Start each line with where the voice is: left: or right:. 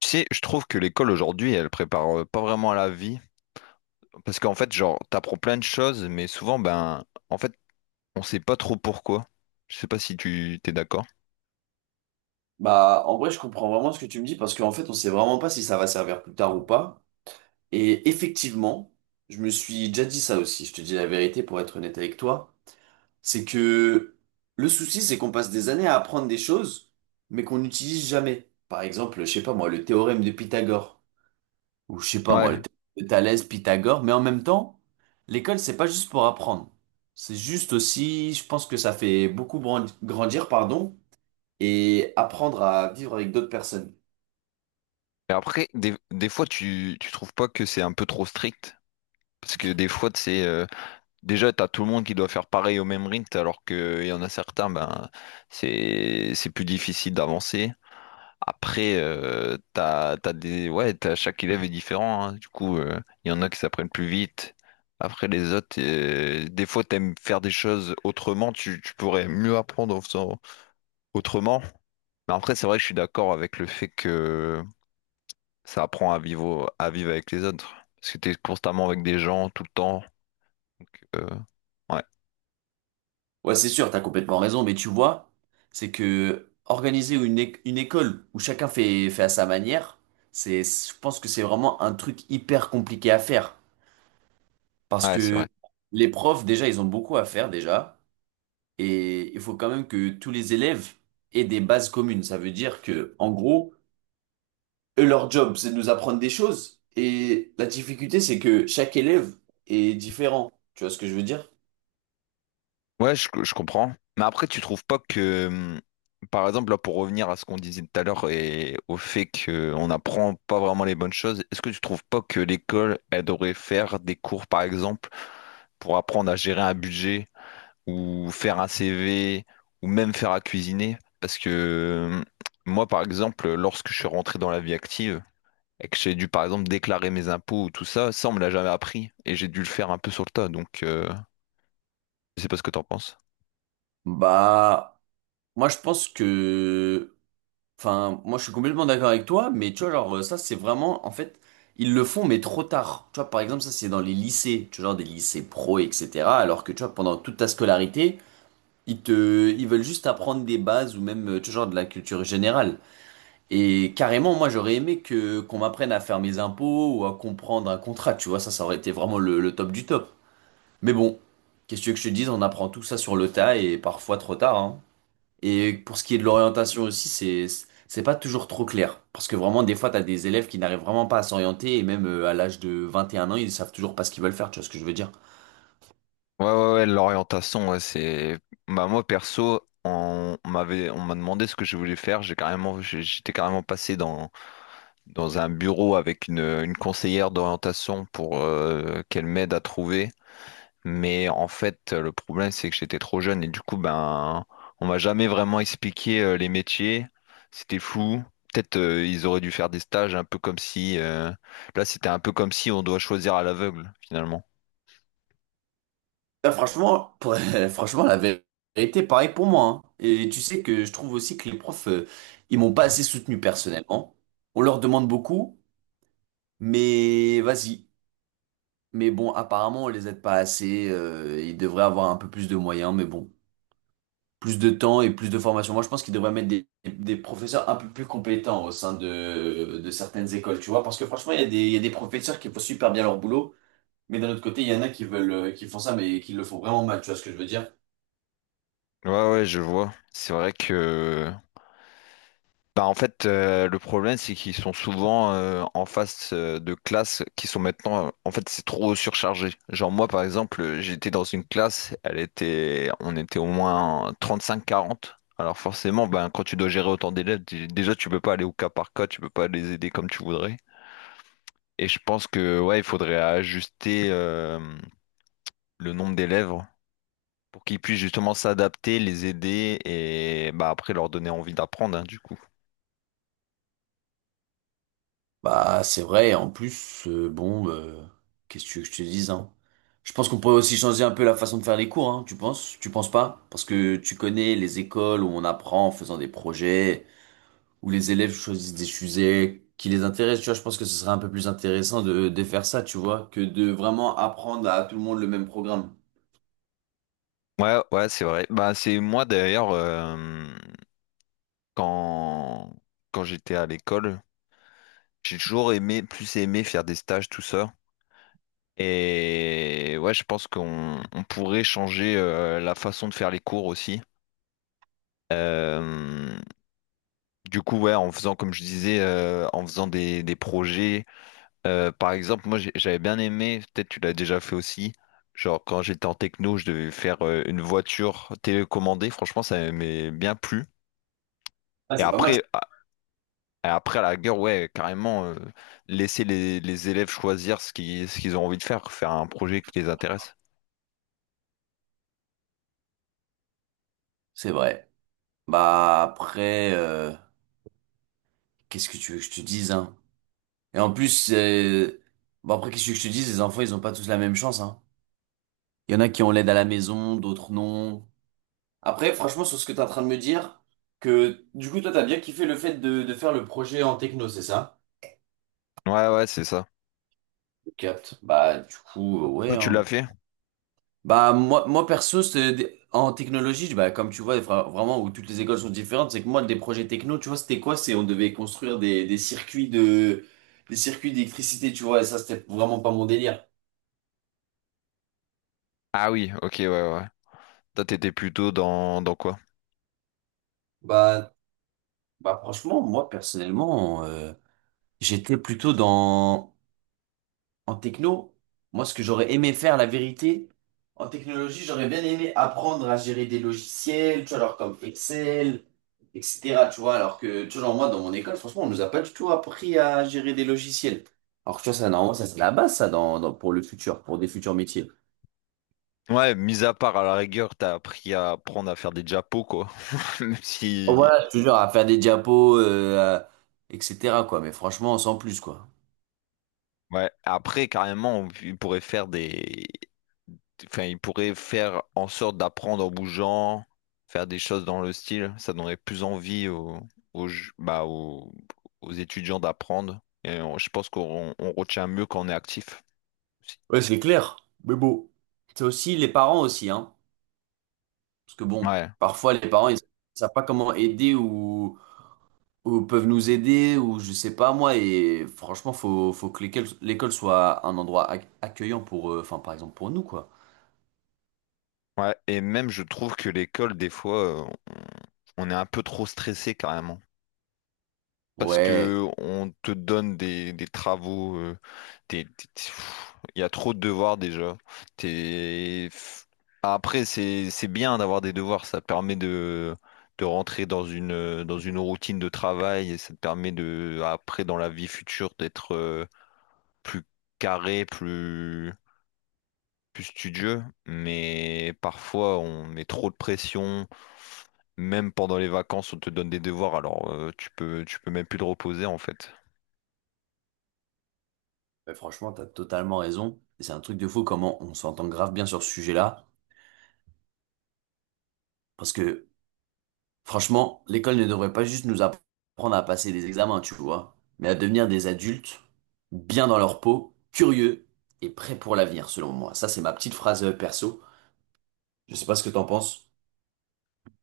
left: Tu sais, je trouve que l'école aujourd'hui, elle prépare pas vraiment à la vie. Parce qu'en fait, genre, t'apprends plein de choses, mais souvent, ben, en fait, on sait pas trop pourquoi. Je sais pas si tu t'es d'accord.
right: Bah, en vrai, je comprends vraiment ce que tu me dis parce qu'en fait, on sait vraiment pas si ça va servir plus tard ou pas. Et effectivement, je me suis déjà dit ça aussi. Je te dis la vérité pour être honnête avec toi. C'est que le souci, c'est qu'on passe des années à apprendre des choses, mais qu'on n'utilise jamais. Par exemple, je sais pas moi, le théorème de Pythagore. Ou je sais pas moi,
left: Ouais.
right: le théorème de Thalès, Pythagore. Mais en même temps, l'école, c'est pas juste pour apprendre. C'est juste aussi, je pense que ça fait beaucoup grandir, pardon, et apprendre à vivre avec d'autres personnes.
left: Et après, des fois, tu trouves pas que c'est un peu trop strict? Parce que des fois, c'est déjà, t'as tout le monde qui doit faire pareil au même rythme, alors qu'il y en a certains, ben, c'est plus difficile d'avancer. Après, t'as, chaque élève est différent, hein. Du coup, il y en a qui s'apprennent plus vite. Après, les autres, des fois, t'aimes faire des choses autrement. Tu pourrais mieux apprendre en faisant autrement. Mais après, c'est vrai que je suis d'accord avec le fait que ça apprend à vivre avec les autres. Parce que t'es constamment avec des gens tout le temps. Donc, ouais,
right: Ouais, c'est sûr, t'as complètement raison, mais tu vois, c'est que organiser une, une école où chacun fait, fait à sa manière, c'est, je pense que c'est vraiment un truc hyper compliqué à faire. Parce
left: ouais, c'est
right: que
left: vrai.
right: les profs, déjà, ils ont beaucoup à faire, déjà. Et il faut quand même que tous les élèves aient des bases communes. Ça veut dire que, en gros, eux, leur job, c'est de nous apprendre des choses. Et la difficulté, c'est que chaque élève est différent. Tu vois ce que je veux dire?
left: Ouais, je comprends. Mais après, tu trouves pas que, par exemple, là, pour revenir à ce qu'on disait tout à l'heure et au fait qu'on n'apprend pas vraiment les bonnes choses, est-ce que tu trouves pas que l'école, elle devrait faire des cours, par exemple, pour apprendre à gérer un budget ou faire un CV ou même faire à cuisiner? Parce que moi, par exemple, lorsque je suis rentré dans la vie active et que j'ai dû, par exemple, déclarer mes impôts ou tout ça, ça, on me l'a jamais appris et j'ai dû le faire un peu sur le tas. Donc, je sais pas ce que t'en penses.
right: Bah, moi, je pense que enfin, moi je suis complètement d'accord avec toi, mais tu vois, genre, ça c'est vraiment, en fait, ils le font, mais trop tard. Tu vois, par exemple, ça c'est dans les lycées, tu vois, genre des lycées pro, etc. Alors que tu vois, pendant toute ta scolarité, ils veulent juste apprendre des bases ou même, tu vois, genre de la culture générale. Et carrément, moi j'aurais aimé que, qu'on m'apprenne à faire mes impôts ou à comprendre un contrat, tu vois, ça aurait été vraiment le top du top. Mais bon, qu'est-ce que tu veux que je te dise, on apprend tout ça sur le tas et parfois trop tard, hein. Et pour ce qui est de l'orientation aussi, c'est pas toujours trop clair. Parce que vraiment, des fois, t'as des élèves qui n'arrivent vraiment pas à s'orienter, et même à l'âge de 21 ans, ils savent toujours pas ce qu'ils veulent faire, tu vois ce que je veux dire.
left: Ouais, ouais, ouais, l'orientation, ouais, c'est. Bah, moi, perso, on m'a demandé ce que je voulais faire. J'ai carrément, j'étais carrément passé dans un bureau avec une conseillère d'orientation pour qu'elle m'aide à trouver. Mais en fait, le problème, c'est que j'étais trop jeune et du coup, ben, on m'a jamais vraiment expliqué les métiers. C'était flou. Peut-être ils auraient dû faire des stages un peu comme si... là, c'était un peu comme si on doit choisir à l'aveugle, finalement.
right: Là, franchement, franchement, la vérité, pareil pour moi, hein. Et tu sais que je trouve aussi que les profs, ils m'ont pas assez soutenu personnellement. On leur demande beaucoup, mais vas-y. Mais bon, apparemment, on les aide pas assez, ils devraient avoir un peu plus de moyens, mais bon, plus de temps et plus de formation. Moi, je pense qu'ils devraient mettre des professeurs un peu plus compétents au sein de certaines écoles, tu vois. Parce que franchement, il y a des professeurs qui font super bien leur boulot, mais d'un autre côté, il y en a qui veulent, qui font ça, mais qui le font vraiment mal, tu vois ce que je veux dire?
left: Ouais, ouais, je vois. C'est vrai que... Bah en fait, le problème, c'est qu'ils sont souvent en face de classes qui sont maintenant... en fait, c'est trop surchargé. Genre moi, par exemple, j'étais dans une classe, on était au moins 35-40. Alors forcément, ben, quand tu dois gérer autant d'élèves, déjà, tu peux pas aller au cas par cas, tu peux pas les aider comme tu voudrais. Et je pense que ouais, il faudrait ajuster le nombre d'élèves pour qu'ils puissent justement s'adapter, les aider et bah après leur donner envie d'apprendre, hein, du coup.
right: Bah, c'est vrai. Et en plus, bon, qu'est-ce que tu veux que je te dise, hein? Je pense qu'on pourrait aussi changer un peu la façon de faire les cours, hein, tu penses? Tu penses pas? Parce que tu connais les écoles où on apprend en faisant des projets, où les élèves choisissent des sujets qui les intéressent, tu vois, je pense que ce serait un peu plus intéressant de faire ça, tu vois, que de vraiment apprendre à tout le monde le même programme.
left: Ouais, ouais, c'est vrai. Bah, c'est moi d'ailleurs, quand, quand j'étais à l'école, j'ai toujours aimé, plus aimé faire des stages, tout ça. Et ouais, je pense qu'on on pourrait changer la façon de faire les cours aussi. Euh, du coup, ouais, en faisant, comme je disais, en faisant des projets. Par exemple, moi j'avais bien aimé, peut-être tu l'as déjà fait aussi, genre quand j'étais en techno, je devais faire une voiture télécommandée, franchement ça m'aimait bien plu.
right: Ah,
left: Et
right: c'est pas mal.
left: après, à, et après à la gueule, ouais, carrément, laisser les élèves choisir ce qu'ils ont envie de faire, faire un projet qui les intéresse.
right: C'est vrai. Bah après, qu'est-ce que tu veux que je te dise, hein? Et en plus, bah après, qu'est-ce que je te dise, les enfants, ils ont pas tous la même chance, hein. Il y en a qui ont l'aide à la maison, d'autres non. Après, franchement, sur ce que tu es en train de me dire, que du coup, toi, t'as bien kiffé le fait de faire le projet en techno, c'est ça?
left: Ouais, ouais, c'est ça.
right: Je capte. Bah du coup,
left: Toi,
right: ouais,
left: tu l'as
right: hein.
left: fait?
right: Bah moi, moi perso, en technologie, bah, comme tu vois, vraiment où toutes les écoles sont différentes, c'est que moi des projets techno, tu vois, c'était quoi? C'est on devait construire des circuits de des circuits d'électricité, tu vois, et ça c'était vraiment pas mon délire.
left: Ah oui, ok, ouais, ouais. Toi, t'étais plutôt dans quoi?
right: Bah bah franchement, moi personnellement, j'étais plutôt dans en techno, moi, ce que j'aurais aimé faire, la vérité, en technologie, j'aurais bien aimé apprendre à gérer des logiciels, tu vois, alors comme Excel, etc., tu vois, alors que, tu vois, genre, moi, dans mon école, franchement, on nous a pas du tout appris à gérer des logiciels. Alors que, tu vois, ça, normalement, ça, c'est la base, ça, pour le futur, pour des futurs métiers.
left: Ouais, mis à part à la rigueur, t'as appris à apprendre à faire des diapos, quoi. Même
right: Bon,
left: si
right: voilà, je te jure, à faire des diapos, etc., quoi, mais franchement, sans plus, quoi.
left: ouais. Après, carrément, il pourrait faire des. Enfin, il pourrait faire en sorte d'apprendre en bougeant, faire des choses dans le style. Ça donnerait plus envie aux, aux, ju- bah, aux, aux étudiants d'apprendre. Et je pense qu'on on retient mieux quand on est actif aussi.
right: Ouais, c'est clair, mais bon. C'est aussi les parents aussi, hein, parce que bon,
left: Ouais.
right: parfois, les parents, ils savent pas comment aider ou peuvent nous aider, ou je sais pas moi, et franchement, faut que l'école soit un endroit accueillant pour, enfin, par exemple, pour nous, quoi.
left: Ouais. Et même, je trouve que l'école, des fois, on est un peu trop stressé carrément, parce
right: Ouais,
left: que on te donne des travaux, il y a trop de devoirs déjà. T'es- après, c'est bien d'avoir des devoirs, ça te permet de rentrer dans une routine de travail et ça te permet de, après, dans la vie future, d'être plus carré, plus studieux. Mais parfois, on met trop de pression. Même pendant les vacances, on te donne des devoirs, alors tu peux même plus te reposer en fait.
right: mais franchement, t'as totalement raison. Et c'est un truc de fou comment on s'entend grave bien sur ce sujet-là, parce que franchement, l'école ne devrait pas juste nous apprendre à passer des examens, tu vois, mais à devenir des adultes, bien dans leur peau, curieux et prêts pour l'avenir, selon moi. Ça, c'est ma petite phrase perso. Je sais pas ce que t'en penses.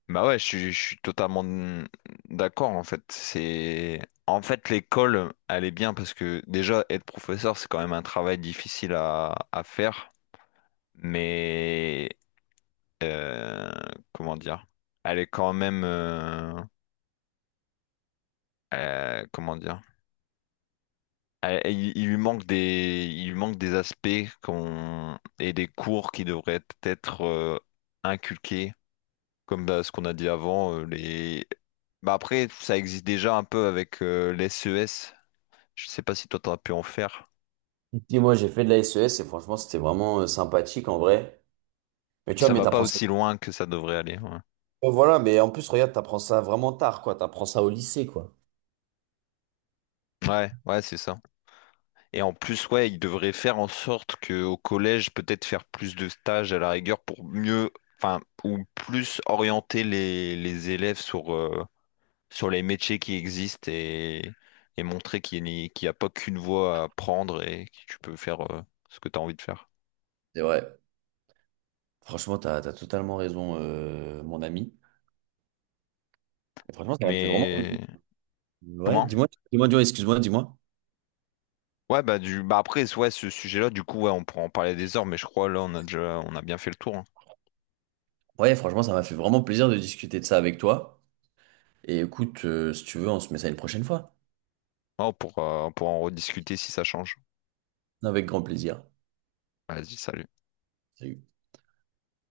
left: Bah ouais, je suis totalement d'accord en fait. C'est en fait l'école, elle est bien parce que déjà être professeur, c'est quand même un travail difficile à faire, mais euh, comment dire, elle est quand même comment dire, il lui manque des il lui manque des aspects qu'on et des cours qui devraient être inculqués. Comme bah, ce qu'on a dit avant, les... bah, après, ça existe déjà un peu avec les SES. Je sais pas si toi, t'as pu en faire.
right: Dis, moi, j'ai fait de la SES et franchement, c'était vraiment sympathique en vrai. Mais tu vois,
left: Ça
right: mais
left: va pas
right: t'apprends ça.
left: aussi loin que ça devrait aller. Ouais,
right: Oh, voilà, mais en plus, regarde, t'apprends ça vraiment tard, quoi. T'apprends ça au lycée, quoi.
left: ouais, ouais, c'est ça. Et en plus, ouais, ils devraient faire en sorte qu'au collège, peut-être faire plus de stages à la rigueur pour mieux, enfin, ou plus orienter les élèves sur, sur les métiers qui existent et montrer qu'il n'y a pas qu'une voie à prendre et que tu peux faire ce que tu as envie de faire.
right: C'est vrai. Franchement, t'as totalement raison, mon ami. Et franchement, ça m'a fait vraiment plaisir.
left: Mais
right: Ouais,
left: comment?
right: dis-moi, excuse-moi, dis-moi.
left: Ouais, bah, du... bah après, ouais, ce sujet-là, du coup, ouais, on pourra en parler des heures, mais je crois là, on a bien fait le tour, hein.
right: Ouais, franchement, ça m'a fait vraiment plaisir de discuter de ça avec toi. Et écoute, si tu veux, on se met ça une prochaine fois.
left: Oh, pour, on pourra en rediscuter si ça change.
right: Avec grand plaisir.
left: Vas-y, salut.
right: Salut.